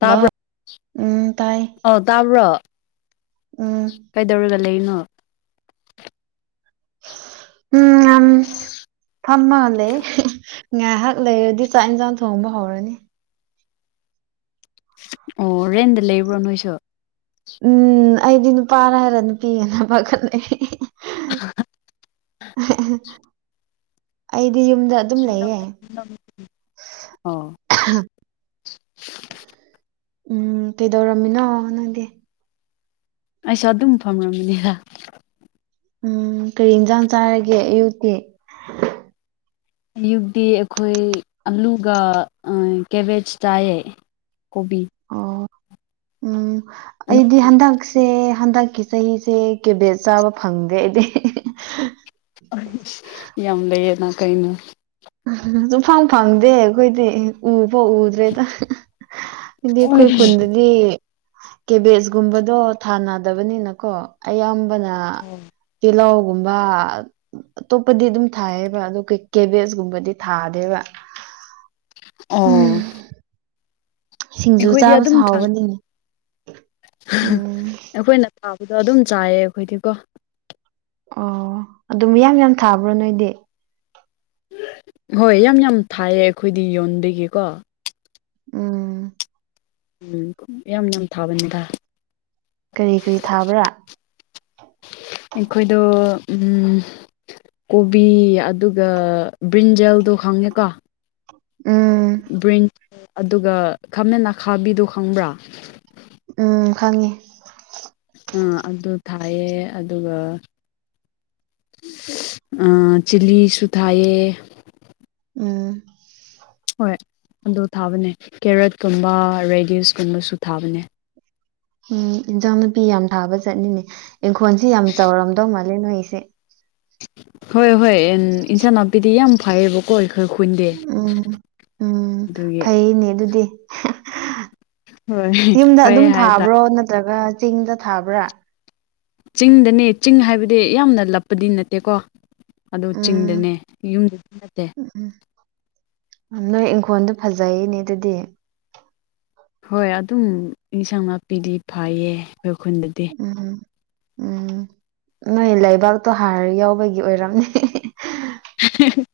ꯇꯥꯕ꯭ꯔ ꯍꯜꯂꯣ ꯎꯝ ꯇꯥꯏ ꯑ ꯇꯕ꯭ꯔꯣ ꯎꯝ ꯀꯩꯗꯧꯔꯒ ꯂꯩꯅꯣ ꯎꯝ ꯑꯝ ꯐꯝꯃꯒ ꯂꯩ ꯉꯥꯏꯍꯥꯛ ꯂꯩꯔꯗꯤ ꯆꯥꯛ ꯏꯟꯁꯥꯡ ꯊꯣꯡꯕ ꯍꯧꯔꯅꯤ ꯑꯣ ꯔꯦꯟꯗ ꯂꯩꯕ꯭ꯔꯣ ꯅꯣꯏꯁꯨ ꯎꯝ ꯑꯩꯗꯤ ꯅꯨꯄꯥꯅ ꯍꯥꯏꯔ ꯅꯨꯄꯤꯒꯅ ꯄꯥꯈꯠꯂ ꯑꯩꯗꯤ ꯌꯨꯝꯗ ꯑꯗꯨꯝ ꯂꯩꯌꯦ ꯑꯣ ꯎꯝ ꯀꯩꯗꯧꯔꯝꯃꯤꯅꯣ ꯅꯪꯗꯤ ꯑꯩꯁꯨ ꯑꯗꯨꯝ ꯐꯝꯃꯤꯅꯤꯗ ꯎꯝ ꯀꯔꯤ ꯏꯟꯁꯥꯡ ꯆꯥꯔꯒꯦ ꯑꯌꯨꯛꯇꯤ ꯑꯌꯨꯛꯇꯤ ꯑꯩꯈꯣꯏ ꯑꯂꯨꯒ ꯀꯦꯕꯦꯖ ꯆꯥꯏꯌꯦ ꯀꯣꯕꯤ ꯑꯣ ꯎꯝ ꯑꯩꯗꯤ ꯍꯟꯗꯛ ꯁꯦ ꯍꯟꯗꯛꯀꯤ ꯆꯍꯤꯁꯦ ꯀꯦꯕꯦꯠ ꯆꯥꯕ ꯐꯪꯗꯦ ꯑꯩꯗꯤ ꯌꯥꯝ ꯂꯩꯌꯦꯅ ꯀꯩꯅꯣ ꯁꯨꯝꯐꯪ ꯐꯪꯗꯦ ꯑꯩꯈꯣꯏꯗꯤ ꯎ ꯐꯥꯎ ꯎꯗ꯭ꯔꯦꯗ ꯗꯤ ꯑꯩꯈꯣꯏ ꯈꯨꯟꯗꯗꯤ ꯀꯦꯕꯦꯁꯒꯨꯝꯕꯗꯣ ꯊꯥꯅꯗꯕꯅꯤꯅꯀꯣ ꯑꯌꯥꯝꯕꯅ ꯑꯣ ꯇꯤꯂꯧꯒꯨꯝꯕ ꯑꯠ ꯑꯇꯣꯞꯄꯗꯤ ꯑꯗꯨꯝ ꯊꯥꯏꯌꯦꯕ ꯑꯗꯨ ꯀꯩ ꯀꯦꯕꯦꯁꯒꯨꯝ ꯕꯗꯤ ꯊꯥꯗꯦꯕ ꯎꯝ ꯑꯣ ꯁꯤꯡꯖꯨ ꯑꯩꯈꯣꯏꯗꯤ ꯆꯥꯕꯁꯨ ꯑꯗꯨꯝ ꯊꯥꯡ ꯍꯥꯎꯕꯅꯤꯅꯦ ꯎꯝ ꯑꯩꯈꯣꯏꯅ ꯊꯥꯕꯗꯣ ꯑꯗꯨꯝ ꯆꯥꯏꯌꯦ ꯑꯩꯈꯣꯏꯗꯤꯀꯣ ꯑꯣ ꯑꯗꯨꯝ ꯌꯥꯝ ꯌꯥꯝ ꯊꯥꯕ꯭ꯔꯣ ꯅꯣꯏꯗꯤ ꯍꯣꯏ ꯌꯥꯝ ꯌꯥꯝ ꯊꯥꯏꯌꯦ ꯑꯩꯈꯣꯏꯗꯤ ꯌꯣꯟꯕꯒꯤꯀꯣ ꯎꯝ ꯎꯝ ꯌꯥꯝ ꯌꯥꯝ ꯊꯥꯕꯅꯤꯗ ꯀꯔꯤ ꯀꯔꯤ ꯊꯥꯕ꯭ꯔꯥ ꯑꯩꯈꯣꯏꯗꯣ ꯎꯝ ꯀꯣꯕꯤ ꯑꯗꯨꯒ ꯕ꯭ꯔꯤꯟꯖꯦꯜꯗꯣ ꯈꯪꯉꯦꯀꯣ ꯎꯝ ꯕ꯭ꯔꯤꯟ ꯑꯗꯨꯒ ꯈꯥꯃꯦꯟ ꯑꯈꯥꯕꯤꯗꯨ ꯈꯪꯕ꯭ꯔꯥ ꯎꯝ ꯈꯪꯉꯤ ꯑꯥ ꯑꯗꯨ ꯊꯥꯏꯌꯦ ꯑꯗꯨꯒ ꯆꯤꯂꯤꯁꯨ ꯊꯥꯏꯌꯦ ꯎꯝ ꯍꯣꯏ ꯑꯗꯨ ꯊꯥꯕꯅꯦ ꯀꯦꯔꯦꯠꯀꯨꯝꯕ ꯔꯦꯗꯤꯁꯀꯨꯝꯕꯁꯨ ꯊꯥꯕꯅꯦ ꯎꯝ ꯏꯟꯖꯥꯡ ꯅꯄꯤ ꯌꯥꯝ ꯊꯥꯕ ꯆꯠꯅꯤꯡꯉꯦ ꯏꯪꯈꯣꯜꯁꯤ ꯌꯥꯝ ꯆꯥꯎꯔꯝꯗꯧ ꯃꯥꯜꯂꯦ ꯅꯣꯏꯒꯤꯁꯦ ꯍꯣꯏ ꯍꯣꯏ ꯑꯦꯟ ꯏꯟꯁꯥꯡ ꯅꯥꯄꯤꯗꯤ ꯌꯥꯝ ꯐꯩꯌꯦꯕ ꯍꯣꯏ ꯈꯔ ꯈꯨꯟꯗꯦ ꯑꯗꯨꯒꯤ ꯑꯩꯅꯦ ꯑꯗꯨꯗꯤ ꯍꯣꯏ ꯌꯨꯝꯗ ꯑꯗꯨꯝ ꯐꯩꯌꯦ ꯍꯥꯏ ꯇꯥꯔꯦ ꯊꯥꯕ꯭ꯔꯣ ꯅꯠꯇ꯭ꯔꯒ ꯆꯤꯡꯗ ꯊꯥꯕ꯭ꯔꯥ ꯆꯤꯡꯗꯅꯦ ꯆꯤꯡ ꯍꯥꯏꯕꯗꯤ ꯌꯥꯝꯅ ꯂꯞꯄꯗꯤ ꯅꯠꯇꯦꯀꯣ ꯑꯗꯨ ꯎꯝ ꯆꯤꯡꯗꯅꯦ ꯌꯨꯝꯗꯗꯤ ꯅꯠꯇꯦ ꯎꯝ ꯅꯣꯏ ꯏꯪꯈꯣꯜꯗꯣ ꯐꯖꯩꯅꯦ ꯑꯗꯨꯗꯤ ꯍꯣꯏ ꯑꯗꯨꯝ ꯏꯟꯁꯥꯡ ꯅꯥꯄꯤꯗꯤ ꯐꯩꯌꯦ ꯈꯣꯏ ꯈꯨꯟꯗꯗꯤ ꯎꯝ ꯎꯝ ꯅꯣꯏ ꯂꯩꯕꯥꯛꯇꯣ ꯍꯥꯔ ꯌꯥꯎꯕꯒꯤ ꯑꯣꯏꯔꯝꯅꯦ [inaudible]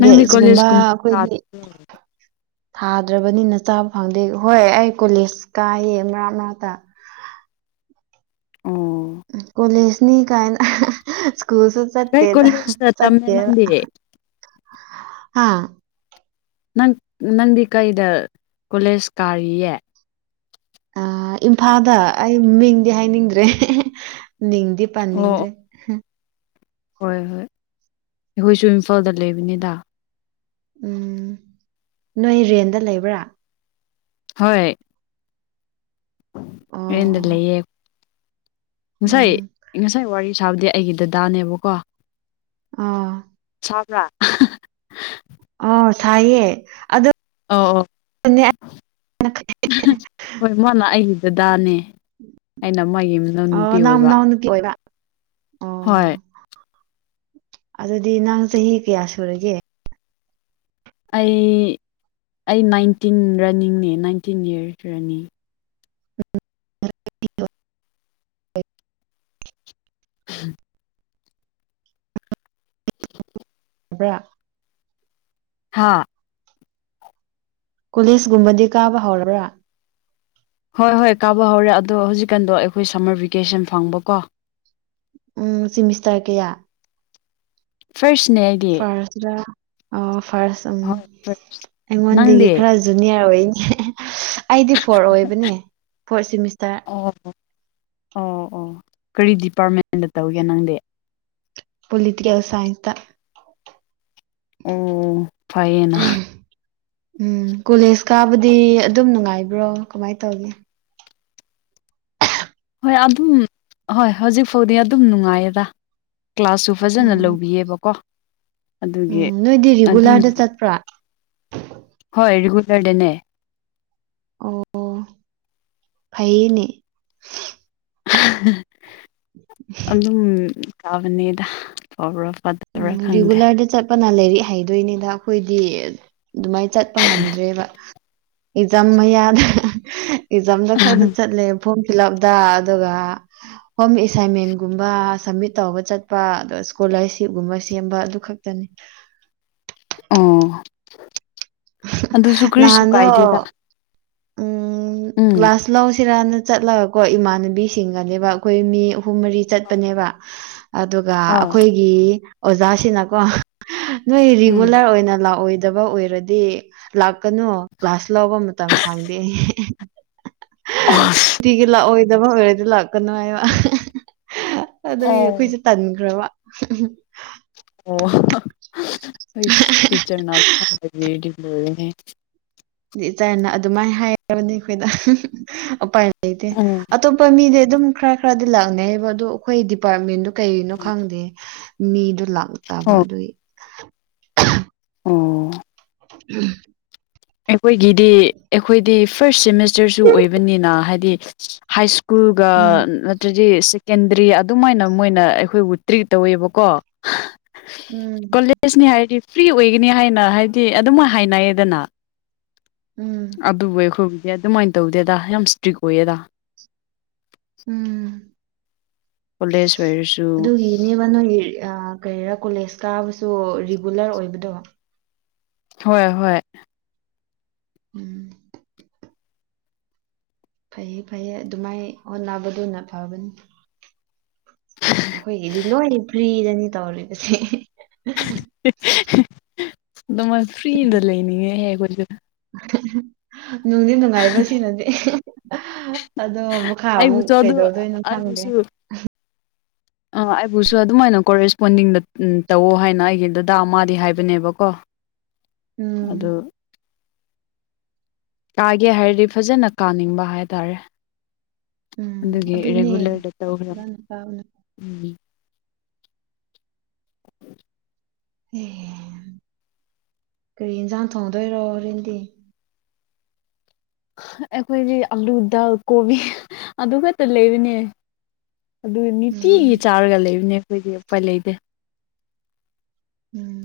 ꯅꯪꯗꯤ ꯀꯣꯂꯦꯖꯀꯨꯝꯕ ꯈꯣꯏꯒꯤ ꯊꯥꯗ꯭ꯔꯕꯅꯤꯅ ꯆꯥꯕ ꯐꯪꯗꯦ ꯍꯣꯏ ꯑꯩ ꯀꯣꯂꯦꯖ ꯀꯥꯌꯦ ꯃꯔꯛ ꯃꯔꯛꯇ ꯑꯣ ꯀꯣꯂꯦꯖꯅꯤ ꯀꯥꯏꯅ ꯁ꯭ꯀꯨꯜꯁꯨ ꯀꯩ ꯆꯠꯇꯦꯗ ꯀꯣꯂꯦꯖꯇ ꯇꯝꯃꯦ ꯆꯠꯇꯦꯕ ꯅꯪꯗꯤ ꯍꯥ ꯅꯪ ꯅꯪꯗꯤ ꯀꯩꯗ ꯀꯣꯂꯦꯖ ꯀꯥꯔꯤꯌꯦ ꯑ ꯏꯝꯐꯥꯜꯗ ꯑꯩ ꯃꯤꯡꯗꯤ ꯍꯥꯏꯅꯤꯡꯗ꯭ꯔꯦ ꯃꯤꯡꯗꯤ ꯑꯣ ꯑꯣ ꯄꯟꯅꯤꯡꯗ꯭ꯔꯦ ꯍꯨꯝ ꯍꯣꯏ ꯍꯣꯏ ꯑꯩꯈꯣꯏꯁꯨ ꯏꯝꯐꯥꯜꯗ ꯂꯩꯕꯅꯤꯗ ꯎꯝ ꯅꯣꯏ ꯔꯦꯟꯗ ꯂꯩꯕ꯭ꯔꯥ ꯍꯣꯏ ꯔꯦꯟꯗ ꯑꯣ ꯂꯩꯌꯦ ꯉꯁꯥꯏ ꯎꯝ ꯉꯁꯥꯏ ꯋꯥꯔꯤ ꯁꯥꯕꯗꯤ ꯑꯩꯒꯤ ꯗꯗꯥꯅꯦꯕꯀꯣ ꯑꯥ ꯇꯥꯕ꯭ꯔꯥ ꯑꯣ ꯊꯥꯏꯌꯦ ꯑꯗꯨ ꯑꯣ ꯑꯣ ꯍꯣꯏ ꯃꯥꯅ ꯑꯩꯒꯤ ꯗꯗꯥꯅꯦ ꯑꯩꯅ ꯃꯥꯒꯤ ꯃꯅꯥꯎ ꯑꯣ ꯅꯨꯄꯤ ꯅꯪ ꯑꯣꯏꯕ ꯃꯅꯥꯎꯅꯨꯄꯤ ꯑꯣꯏꯕꯥ ꯍꯣꯏ ꯑꯗꯨꯗꯤ ꯅꯪ ꯆꯍꯤ ꯀꯌꯥ ꯁꯨꯔꯒꯦ ꯑꯩ ꯑꯩ ꯅꯥꯏꯟꯇꯤꯟ ꯔꯟꯅꯤꯡꯅꯦ ꯅꯥꯏꯟꯇꯤꯟ ꯏꯔꯁ ꯔꯟꯅꯤꯡ [unintelligible] [inaudible] ꯕ꯭ꯔꯥ ꯍꯥꯥ ꯀꯣꯂꯤꯖꯒꯨꯝꯕꯗꯤ ꯀꯥꯕ ꯍꯧꯔꯕꯔꯥ ꯍꯣꯏ ꯍꯣꯏ ꯀꯥꯕ ꯍꯧꯔꯦ ꯑꯗꯣ ꯍꯧꯖꯤꯛꯀꯥꯟꯗꯣ ꯑꯩꯈꯣꯏ ꯁꯝꯃꯔ ꯚꯦꯀꯦꯁꯟ ꯐꯪꯕꯀꯣ ꯎꯝ ꯁꯤꯃꯤꯁꯇꯔ ꯀꯌꯥ ꯐꯥꯔꯁꯅꯦ ꯑꯩꯗꯤ ꯐꯥꯔꯁꯔꯥ ꯎ ꯐꯥꯔꯁ ꯎꯝ ꯍꯣꯏ ꯑꯩꯉꯣꯟꯗꯒꯤ ꯅꯪꯗꯤ ꯈꯔ ꯖꯨꯅꯤꯌꯔ ꯑꯣꯏꯅꯦ ꯑꯩꯗꯤ ꯐꯣꯔ ꯑꯣꯏꯕꯅꯦ ꯐꯣꯔꯠ ꯁꯤꯃꯤꯁꯇꯔ ꯑꯣ ꯑꯣ ꯑꯣ ꯀꯔꯤ ꯗꯤꯄꯥꯔꯠꯃꯦꯟꯗ ꯇꯧꯒꯦ ꯅꯪꯗꯤ ꯄꯣꯂꯤꯇꯤꯀꯦꯜ ꯁꯥꯏꯟꯁꯇ ꯑꯣ ꯐꯩꯌꯦꯅ ꯎꯝ ꯀꯣꯂꯦꯖ ꯀꯥꯕꯗꯤ ꯑꯗꯨꯝ ꯅꯨꯡꯉꯥꯏꯕ꯭ꯔꯣ ꯀꯃꯥꯏ ꯇꯧꯒꯦ ꯍꯣꯏ ꯑꯗꯨꯝ ꯍꯣꯏ ꯍꯧꯖꯤꯛ ꯐꯥꯎꯗꯤ ꯑꯗꯨꯝ ꯅꯨꯡꯉꯥꯏꯌꯦꯗ ꯀ꯭ꯂꯥꯁꯁꯨ ꯐꯖꯅ ꯎꯝ ꯂꯧꯕꯤꯌꯦꯕꯀꯣ ꯑꯗꯨꯒꯤ ꯎꯝ ꯅꯣꯏꯗꯤ ꯑꯗꯨꯝ ꯔꯤꯒꯨꯂꯔꯗ ꯆꯠꯄ꯭ꯔꯥ ꯍꯣꯏ ꯔꯤꯒꯨꯂꯔꯗꯅꯦ ꯑꯣ ꯐꯩꯅꯦ ꯑꯗꯨꯝ ꯐꯥꯕꯅꯦꯗ ꯐꯥꯕꯔꯥ ꯐꯇ ꯎꯝ ꯔꯤꯒꯨꯂꯔꯗ ꯆꯠꯄꯅ ꯂꯥꯏꯔꯤꯛ ꯍꯩꯗꯣꯏꯅꯤꯗ ꯑꯈꯣꯏꯗꯤ ꯗꯨꯃꯥꯏ ꯆꯠꯄ ꯉꯝꯗ꯭ꯔꯦꯕ ꯏꯖꯝ ꯃꯌꯥꯗ ꯏꯖꯝꯗ ꯈꯔꯗ ꯆꯠꯂꯦꯕ ꯐꯣꯝ ꯐꯤꯜꯂꯞꯗ ꯑꯗꯨꯒ ꯍꯣꯝ ꯑꯦꯁꯥꯏꯟꯃꯦꯟꯒꯨꯝꯕ ꯁꯝꯃꯤꯠ ꯇꯧꯕ ꯆꯠꯄ ꯑꯗꯣ ꯁ꯭ꯀꯣꯂꯔꯁꯤꯞ ꯒꯨꯝꯕ ꯁꯦꯝꯕ ꯑꯗꯨ ꯈꯛꯇꯅꯤ ꯑꯣ ꯑꯗꯨꯁꯨ ꯀꯔꯤꯁꯨ ꯅꯍꯥꯟꯗꯣ ꯀꯥꯏꯗꯦꯗ ꯎꯝ ꯎꯝ ꯀ꯭ꯂꯥꯁ ꯂꯧ ꯁꯤꯔꯥꯟꯅ ꯆꯠꯂꯒꯀꯣ ꯏꯃꯥꯟꯅꯕꯤꯁꯤꯡꯒꯅꯦꯕ ꯑꯩꯈꯣꯏ ꯃꯤ ꯍꯍꯨꯝ ꯃꯔꯤ ꯆꯠꯄꯅꯦꯕ ꯑꯗꯨꯒ ꯑꯥ ꯑꯩꯈꯣꯏꯒꯤ ꯑꯣꯖꯥꯁꯤꯅꯀꯣ ꯅꯣꯏ ꯎꯝ ꯔꯤꯒꯨꯂꯔ ꯑꯣꯏꯅ ꯂꯥꯛꯑꯣꯏꯗꯕ ꯑꯣꯏꯔꯗꯤ ꯑꯗꯨꯗꯤ ꯂꯥꯛꯀꯅꯨ ꯀ꯭ꯂꯥꯁ ꯂꯧꯕ ꯃꯇꯝ ꯁꯥꯡꯗꯦ ꯑꯩ ꯑꯁ ꯅꯨꯡꯇꯤꯒꯤ ꯂꯥꯛꯑꯣꯏꯗꯕ ꯑꯣꯏꯔꯗꯤ ꯂꯥꯛꯀꯅꯨ ꯍꯥꯏꯕ ꯑꯗꯨꯗꯒꯤ ꯑꯩꯈꯣꯏ ꯑꯣ ꯆ ꯇꯟꯒ꯭ꯔꯕ ꯑꯣ ꯇꯤꯆꯔ [unintelligible] ꯑꯗꯨꯃꯥꯏꯅ ꯍꯥꯏꯕꯅꯤ ꯑꯈꯣꯏꯗ ꯎꯄꯥꯏ ꯂꯩꯇꯦ ꯎꯝ ꯑꯇꯣꯞꯄ ꯃꯤꯗꯤ ꯑꯗꯨꯝ ꯈꯔ ꯈꯔꯗꯤ ꯂꯥꯛꯅꯩꯌꯦꯕ ꯑꯗꯨꯗꯣ ꯑꯩꯈꯣꯏ ꯗꯤꯄꯥꯔꯠꯃꯦꯟꯗꯨ ꯀꯩꯅꯣ ꯈꯪꯗꯦ ꯃꯤꯗꯨ ꯂꯥꯛꯇꯕ ꯑꯣ ꯑꯗꯨꯏ ꯑꯣ [inaudible] ꯑꯩꯈꯣꯏꯒꯤꯗꯤ ꯑꯩꯈꯣꯏꯗꯤ ꯐꯥꯔꯁ ꯁꯦꯃꯤꯁꯇꯔꯁꯨ ꯑꯣꯏꯕꯅꯤꯅ ꯍꯥꯏꯗꯤ ꯍꯥꯏ ꯁꯨ ꯁ꯭ꯀꯨꯜꯒ ꯎꯝ ꯅꯠꯇ꯭ꯔꯗꯤ ꯀꯦꯟꯗ꯭ꯔꯤ ꯑꯗꯨꯃꯥꯏꯅ ꯃꯣꯏꯅ ꯑꯩꯈꯣꯏꯕꯨ ꯇ꯭ꯔꯤꯠ ꯇꯧꯋꯦꯕꯀꯣ ꯎꯝ ꯍꯥꯏꯗꯤ ꯐ꯭ꯔꯤ ꯑꯣꯏꯒꯅꯤ ꯍꯥꯏꯅ ꯍꯥꯏꯗꯤ ꯑꯗꯨꯝ ꯍꯥꯏꯅꯩꯌꯦꯗꯅ ꯎꯝ ꯑꯗꯨꯕꯨ ꯑꯩꯈꯣꯏꯕꯨꯗꯤ ꯑꯗꯨꯃꯥꯏꯅ ꯇꯧꯗꯦꯗ ꯌꯥꯝ ꯏꯁꯇ꯭ꯔꯤꯛ ꯑꯣꯏꯌꯦꯗ ꯎꯝ ꯀꯣꯂꯦꯖ ꯑꯣꯏꯔꯁꯨ ꯑꯗꯨ ꯌꯦꯅꯦꯕ ꯅꯣꯏ ꯀꯔꯤꯔꯥ ꯀꯣꯂꯦꯖ ꯀꯥꯕꯁꯨ ꯔꯤꯒꯨꯂꯔ ꯑꯣꯏꯕꯗꯧꯕ ꯍꯣꯏ ꯍꯣꯏ ꯎꯝ ꯐꯩꯌꯦ ꯐꯩꯌꯦ ꯑꯗꯨꯃꯥꯏ ꯍꯣꯠꯅꯕꯗꯨꯅ ꯐꯕꯅꯤ ꯑꯩꯈꯣꯏꯒꯤꯗꯤ ꯂꯣꯏ ꯐ꯭ꯔꯤꯗꯅꯤ ꯇꯧꯔꯤꯕꯁꯦ ꯑꯗꯨ ꯐ꯭ꯔꯤꯗ ꯂꯩꯅꯤꯡꯉꯦꯍ ꯑꯩꯈꯣꯏꯁꯨ ꯅꯣꯡꯗꯤ ꯅꯨꯡꯉꯥꯏ ꯁꯤꯅꯗꯤꯦ ꯑꯗꯣ ꯃꯈꯥ ꯑꯃꯨꯛ ꯑꯩꯕꯨꯁꯨ ꯑꯗꯨ ꯀꯩꯗꯧꯗꯣꯏꯅꯣ ꯈꯪꯗꯦ [inaudible] ꯑ ꯑꯩꯕꯨꯁꯨ ꯑꯗꯨꯃꯥꯏꯅ ꯀꯣꯔꯦꯁꯄꯣꯟꯗꯤꯡꯗ ꯇꯧꯑꯣ ꯍꯥꯏꯅ ꯑꯩꯒꯤ ꯑꯗꯨꯗꯥ ꯑꯃꯗꯤ ꯍꯥꯏꯕꯅꯦꯕꯀꯣ ꯎꯝ ꯑꯗꯣ ꯀꯥꯒꯦ ꯍꯥꯏꯔꯗꯤ ꯐꯖꯅ ꯀꯥꯅꯤꯡꯕ ꯍꯥꯏꯇꯥꯔꯦ ꯎꯝ ꯑꯗꯨꯒꯤ ꯑꯗꯨꯅꯦ ꯔꯦꯒꯨꯂꯔꯗ ꯇꯧꯈ꯭ꯔꯥ ꯐꯖꯅ ꯀꯥꯕꯅ ꯎꯝ ꯑꯦ ꯀꯔꯤ ꯌꯦꯟꯁꯥꯡ ꯊꯣꯡꯗꯣꯏꯔꯣ ꯍꯣꯔꯦꯟꯗꯤ ꯑꯩꯈꯣꯏꯗꯤ ꯑꯂꯨ ꯗꯥꯜ ꯀꯣꯕꯤ ꯑꯗꯨ ꯈꯛꯇ ꯂꯩꯕꯅꯦ ꯑꯗꯨ ꯎꯝ ꯅꯨꯡꯇꯤꯒꯤ ꯆꯥꯔꯒ ꯂꯩꯕꯅꯦ ꯑꯩꯈꯣꯏꯗꯤ ꯎꯄꯥꯏ ꯂꯩꯇꯦ ꯎꯝ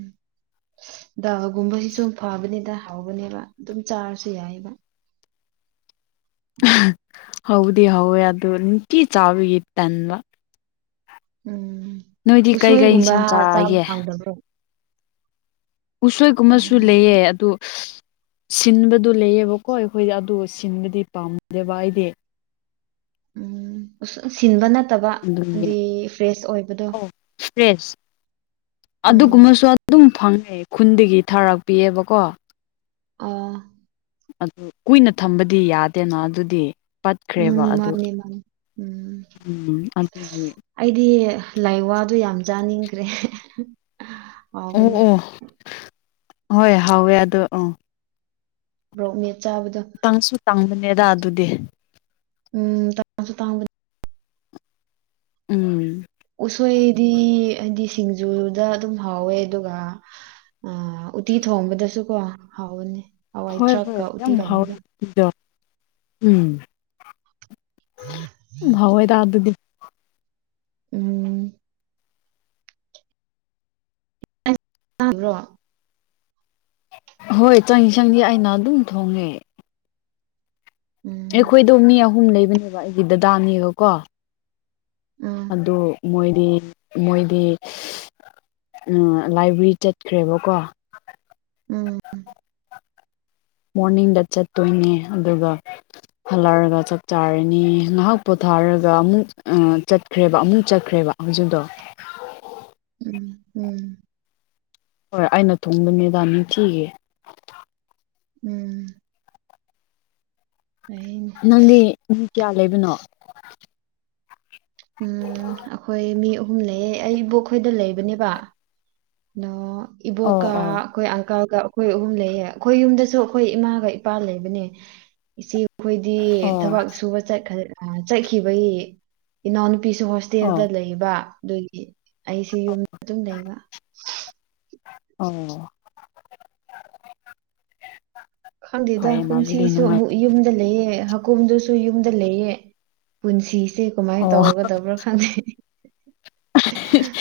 ꯗꯥꯒꯨꯝꯕꯁꯤꯁꯨ ꯐꯕꯅꯤꯗ ꯍꯥꯎꯕꯅꯦꯕ ꯑꯗꯨꯝ ꯆꯥꯔꯁꯨ ꯌꯥꯏꯕ ꯍꯗꯤ ꯍꯧꯋꯦ ꯑꯗꯨ ꯅꯤꯡꯅꯨꯡꯇꯤ ꯆꯥꯕꯤꯒꯤ ꯇꯟꯕ ꯎꯝ ꯅꯣꯏꯗꯤ ꯀꯩꯀꯩ ꯎꯁꯣꯏꯒꯨꯝꯕ ꯏꯟꯁꯥꯡ ꯆꯥꯕ ꯆꯥꯒꯦ ꯍꯥꯡꯗꯕ꯭ꯔꯣ ꯎꯁꯣꯏꯒꯨꯝꯕꯁꯨ ꯂꯩꯑ ꯑꯗꯨ ꯁꯤꯟꯕꯗꯨ ꯂꯩꯌꯦꯕꯀꯣ ꯑꯩꯈꯣꯏꯗꯤ ꯑꯗꯨ ꯁꯤꯟꯕꯗꯤ ꯄꯥꯝꯅꯗꯦꯕ ꯑꯩꯗꯤ ꯎꯝ ꯁꯤꯟꯕ ꯅꯠꯇꯕ ꯑꯗꯨꯒꯤ ꯍꯥꯏꯗꯤ ꯐ꯭ꯔꯦꯁ ꯑꯣꯏꯕꯗꯣ ꯑꯣ ꯐ꯭ꯔꯦꯁ ꯎꯝ ꯑꯗꯨꯒꯨꯝꯕꯁꯨ ꯑꯗꯨꯝ ꯐꯪꯉꯦ ꯈꯨꯟꯗꯒꯤ ꯊꯥꯔꯛꯄꯤꯑꯕꯀꯣ ꯑꯥ ꯑꯗꯨ ꯀꯨꯏꯅ ꯊꯝꯕꯗꯤ ꯌꯥꯗꯦꯅ ꯑꯗꯨꯗꯤ ꯄꯠꯈ꯭ꯔꯦꯕ ꯎꯝ ꯑꯗꯨ ꯃꯥꯅꯦ ꯃꯥꯅꯦ ꯎꯝ ꯎꯝ ꯑꯗꯨꯒꯤ ꯑꯩꯗꯤ ꯂꯥꯏ ꯋꯥꯗꯨ ꯌꯥꯝ ꯆꯥꯅꯤꯡꯈ꯭ꯔꯦ ꯑꯣ ꯍꯥꯎꯕꯅꯤ ꯑꯣ ꯍꯣꯏ ꯍꯥꯎꯋꯦ ꯑꯗꯣ ꯑꯣ ꯕꯣꯛꯅꯦꯠ ꯆꯥꯕꯗꯣ ꯇꯪꯁꯨ ꯇꯥꯡꯕꯅꯦꯗ ꯑꯗꯨꯗꯤ ꯎꯝ ꯇꯥꯡꯁꯨ ꯇꯥꯡꯕꯗ ꯎꯝ ꯎꯁꯣꯏꯗꯤ ꯍꯥꯏꯗꯤ ꯁꯤꯡꯖꯨꯗ ꯑꯗꯨꯝ ꯍꯥꯎꯋꯦ ꯑꯗꯨꯒꯥ ꯑ ꯎꯇꯤ ꯊꯣꯡꯕꯗꯁꯨꯀꯣ ꯍꯥꯎꯕꯅꯤ ꯍꯋꯥꯏ ꯍꯣꯏ ꯍꯣꯏ ꯊ꯭ꯔꯥꯛꯀ ꯎꯇꯤ ꯌꯥꯝ ꯍꯥꯎꯋꯦ ꯇꯧꯕꯗ ꯏꯛꯗꯣ ꯎꯝ ꯍꯥꯎꯋꯦꯗ ꯑꯗꯨꯗꯤ ꯎꯝ ꯇꯥꯕ꯭ꯔꯣ ꯍꯣꯏ ꯆꯪꯏ ꯆꯪꯁꯤ ꯑꯩꯅ ꯑꯗꯨꯝ ꯊꯣꯡꯉꯦ ꯎꯝ ꯑꯩꯈꯣꯏꯗꯣ ꯃꯤ ꯑꯍꯨꯝ ꯂꯩꯕꯅꯦꯕ ꯑꯩꯒꯤ ꯗꯗꯥꯅꯦꯕꯀꯣ ꯎꯝ ꯑꯗꯨ ꯃꯣꯏꯗꯤ ꯃꯣꯏꯗꯤ ꯎ ꯂꯥꯏꯕ꯭ꯔꯦꯔꯤ ꯆꯠꯈ꯭ꯔꯦꯕꯀꯣ ꯎꯝ ꯃꯣꯔꯅꯤꯡꯗ ꯆꯠꯇꯣꯏꯅꯦ ꯑꯗꯨꯒ ꯍꯜꯂꯛꯔꯒ ꯆꯥꯛ ꯆꯥꯔꯅꯤ ꯉꯥꯏꯍꯥꯛ ꯄꯣꯊꯥꯔꯒ ꯑꯃꯨꯛ ꯆꯠꯈ꯭ꯔꯦꯕ ꯑꯃꯨꯛ ꯆꯠꯈ꯭ꯔꯦꯕ ꯍꯧꯖꯤꯛꯗꯣ ꯎꯝ ꯎꯝ ꯍꯣꯏ ꯑꯩꯅ ꯊꯣꯡꯕꯅꯤꯗꯥ ꯅꯤꯡꯊꯤꯒꯦ ꯎꯝ ꯑꯩ ꯅꯪꯗꯤ ꯃꯤ ꯀꯌꯥ ꯂꯩꯕꯅꯣ ꯎꯝ ꯑꯩꯈꯣꯏ ꯃꯤ ꯑꯍꯨꯝ ꯂꯩꯌꯦ ꯑꯩ ꯏꯕꯣꯛ ꯈꯣꯏꯗ ꯂꯩꯕꯅꯦꯕ ꯅꯣ ꯑꯣ ꯏꯕꯣꯛꯀ ꯑꯣ ꯑꯩꯈꯣꯏ ꯑꯪꯀꯜꯒ ꯑꯩꯈꯣꯏ ꯑꯍꯨꯝ ꯂꯩꯌꯦ ꯑꯩꯈꯣꯏ ꯌꯨꯝꯗꯁꯨ ꯑꯩꯈꯣꯏ ꯏꯃꯥꯒ ꯏꯄꯥ ꯂꯩꯕꯅꯦ ꯏꯆꯦ ꯑꯩꯈꯣꯏꯗꯤ ꯑꯣ ꯊꯕꯛ ꯁꯨꯕ ꯆꯠꯈ ꯑ ꯆꯠꯈꯤꯕꯒꯤ ꯏꯅꯥꯎꯅꯨꯄꯤꯁꯨ ꯍꯣꯁ ꯑꯣ ꯇꯦꯜꯗ ꯂꯩꯕ ꯑꯗꯨꯒꯤ ꯑꯩꯁꯤ ꯌꯨꯝꯗ ꯑꯗꯨꯝ ꯂꯩꯕ ꯑꯣ ꯈꯪꯗꯦꯗ ꯐꯩꯌꯦꯅ ꯑꯗꯨꯗꯤ ꯀꯨꯝꯁꯤꯁꯨ ꯅꯨꯡꯉꯥꯏ ꯑꯃꯨꯛ ꯌꯨꯝꯗ ꯂꯩꯌꯦ ꯍꯀꯨꯝꯗꯨꯁꯨ ꯌꯨꯝꯗ ꯂꯩꯑꯦ ꯄꯨꯟꯁꯤꯁꯦ ꯀꯃꯥꯏ ꯑꯣ ꯇꯧꯒꯗꯕ꯭ꯔꯥ ꯈꯪꯗꯦ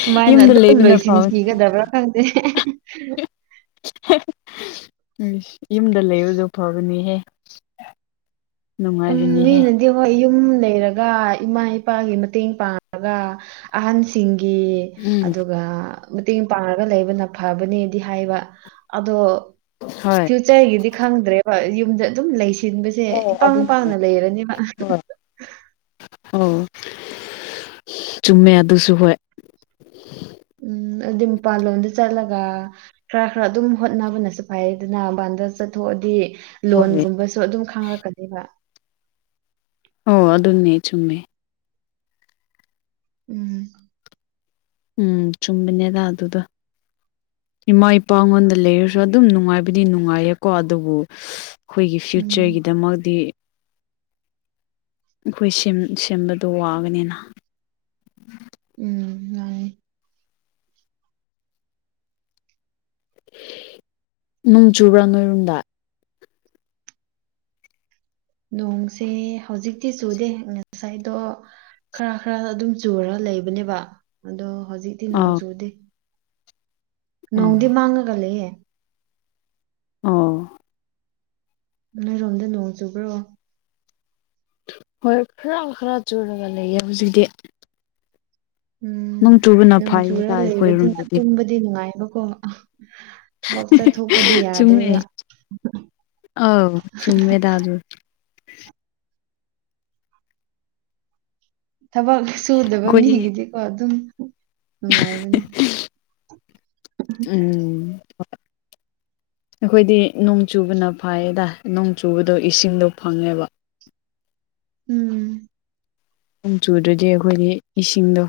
ꯁꯨꯃꯥꯏꯅ ꯌꯨꯝꯗ ꯑꯗꯨꯝ ꯂꯩꯕꯅ ꯐꯕꯅꯤ ꯂꯣꯏꯁꯤꯟꯈꯤꯒꯗꯕ꯭ꯔꯥ ꯈꯪꯗꯦ ꯎꯝ ꯌꯨꯝꯗ ꯂꯩꯔꯖꯨ ꯐꯕꯅꯤꯍꯦ ꯎꯝ ꯅꯨꯡꯉꯥꯏꯕꯅꯤꯍꯦ ꯃꯤꯅꯗꯤ ꯍꯣꯏ ꯌꯨꯝ ꯂꯩꯔꯒ ꯏꯃꯥ ꯏꯄꯥꯒꯤ ꯃꯇꯦꯡ ꯄꯥꯡꯉꯒ ꯑꯍꯟꯁꯤꯡꯒꯤ ꯎꯝ ꯑꯗꯨꯒ ꯃꯇꯦꯡ ꯄꯥꯡꯔꯒ ꯂꯩꯕꯅ ꯐꯕꯅꯦꯗꯤ ꯍꯥꯏꯕ ꯑꯗꯣ ꯍꯣꯏ ꯄꯣꯠꯆꯩꯒꯤꯗꯤ ꯈꯪꯗ꯭ꯔꯦꯕ ꯌꯨꯝꯗ ꯑꯗꯨꯝ ꯂꯩꯁꯤꯟꯕꯁꯦ ꯏꯄꯥꯡ ꯑꯗꯨꯅꯦ ꯄꯥꯡꯅ ꯂꯩꯔꯅꯦꯕ ꯍꯣꯏ ꯑꯣ ꯆꯨꯝꯃꯦ ꯑꯗꯨꯁꯨ ꯍꯣꯏ ꯎꯝ ꯑꯗꯨꯏ ꯃꯄꯥꯥꯜ ꯂꯣꯝꯗ ꯆꯠꯂꯒ ꯈꯔ ꯈꯔ ꯑꯗꯨꯝ ꯍꯣꯠꯅꯕꯅꯁꯨ ꯐꯩꯌꯦꯗꯅ ꯃꯄꯥꯟꯗ ꯆꯠꯊꯣꯛꯑꯗꯤ ꯍꯣꯏ ꯂꯣꯟꯒꯨꯝꯕꯁꯨ ꯑꯗꯨꯝ ꯈꯡꯔꯛꯀꯅꯦꯕ ꯑꯣ ꯑꯗꯨꯅꯦ ꯆꯨꯝꯃꯦ ꯎꯝ ꯎꯝ ꯆꯨꯝꯕꯅꯦꯗ ꯑꯗꯨꯗꯣ ꯏꯃꯥ ꯏꯄꯥꯉꯣꯟꯗ ꯂꯩꯔꯁꯨ ꯑꯗꯨꯝ ꯅꯨꯡꯉꯥꯏꯕꯗꯤ ꯅꯨꯡꯉꯥꯏꯌꯦꯀꯣ ꯑꯗꯨꯕꯨ ꯑꯩꯈꯣꯏꯒꯤ ꯎꯝ ꯐ꯭ꯌꯨꯆꯔꯒꯤꯗꯃꯛꯇꯤ ꯑꯩꯈꯣꯏ ꯁꯦꯝꯕꯗꯣ ꯋꯥꯒꯅꯤꯅ ꯎꯝ ꯃꯥꯅꯤ ꯅꯣꯡ ꯆꯨꯕ꯭ꯔꯥ ꯅꯣꯏꯔꯣꯝꯗ ꯅꯣꯡꯁꯦ ꯍꯧꯖꯤꯛꯇꯤ ꯆꯨꯗꯦ ꯉꯁꯥꯏꯗꯣ ꯈꯔ ꯈꯔ ꯑꯗꯨꯝ ꯆꯨꯔ ꯂꯩꯕꯅꯦꯕ ꯑꯗꯣ ꯍꯧꯖꯤꯛꯇꯤ ꯅꯣꯡ ꯑꯥ ꯆꯨꯗꯦ ꯅꯣꯡꯗꯤ ꯑꯥ ꯃꯥꯡꯉꯒ ꯂꯩꯌꯦ ꯑꯥ ꯅꯣꯏꯔꯣꯝꯗ ꯅꯣꯡ ꯆꯨꯕ꯭ꯔꯣ ꯍꯣꯏ ꯈꯔ ꯈꯔ ꯆꯨꯔꯒ ꯂꯩꯌꯦ ꯍꯧꯖꯤꯛꯇꯤ ꯅꯣꯡ ꯆꯨꯕꯅ ꯎꯝ ꯆꯖꯨꯔꯥ ꯐꯩꯌꯦꯗ ꯂꯩꯕꯒꯤ ꯑꯩꯈꯣꯏꯔꯣꯝꯗꯗꯤ ꯑꯗꯨꯗꯤ ꯅꯨꯡꯉꯥꯏꯕꯀꯣ ꯊꯕꯛ ꯆꯠꯊꯣꯛꯄꯗꯤ ꯌꯥꯗ꯭ꯔꯦꯕ ꯑꯧ ꯆꯨꯨꯝꯃꯦꯗꯥꯥ ꯑꯗꯨ ꯊꯕꯛ ꯁꯨꯗꯕ ꯑꯩꯈꯣꯏꯗꯤ ꯃꯤꯒꯤꯗꯤꯀꯣ ꯑꯗꯨꯝ ꯅꯨꯡꯉꯥꯏꯕꯅꯤ ꯎꯝ ꯑꯩꯈꯣꯏꯗꯤ ꯅꯣꯡ ꯆꯨꯕꯅ ꯐꯩꯌꯦꯗ ꯅꯣꯡ ꯆꯨꯕꯗꯣ ꯏꯁꯤꯡꯗꯣ ꯐꯪꯉꯦꯕ ꯎꯝ ꯅꯣꯡ ꯆꯨꯗ꯭ꯔꯗꯤ ꯑꯩꯈꯣꯏꯗꯤ ꯏꯁꯤꯡꯗꯣ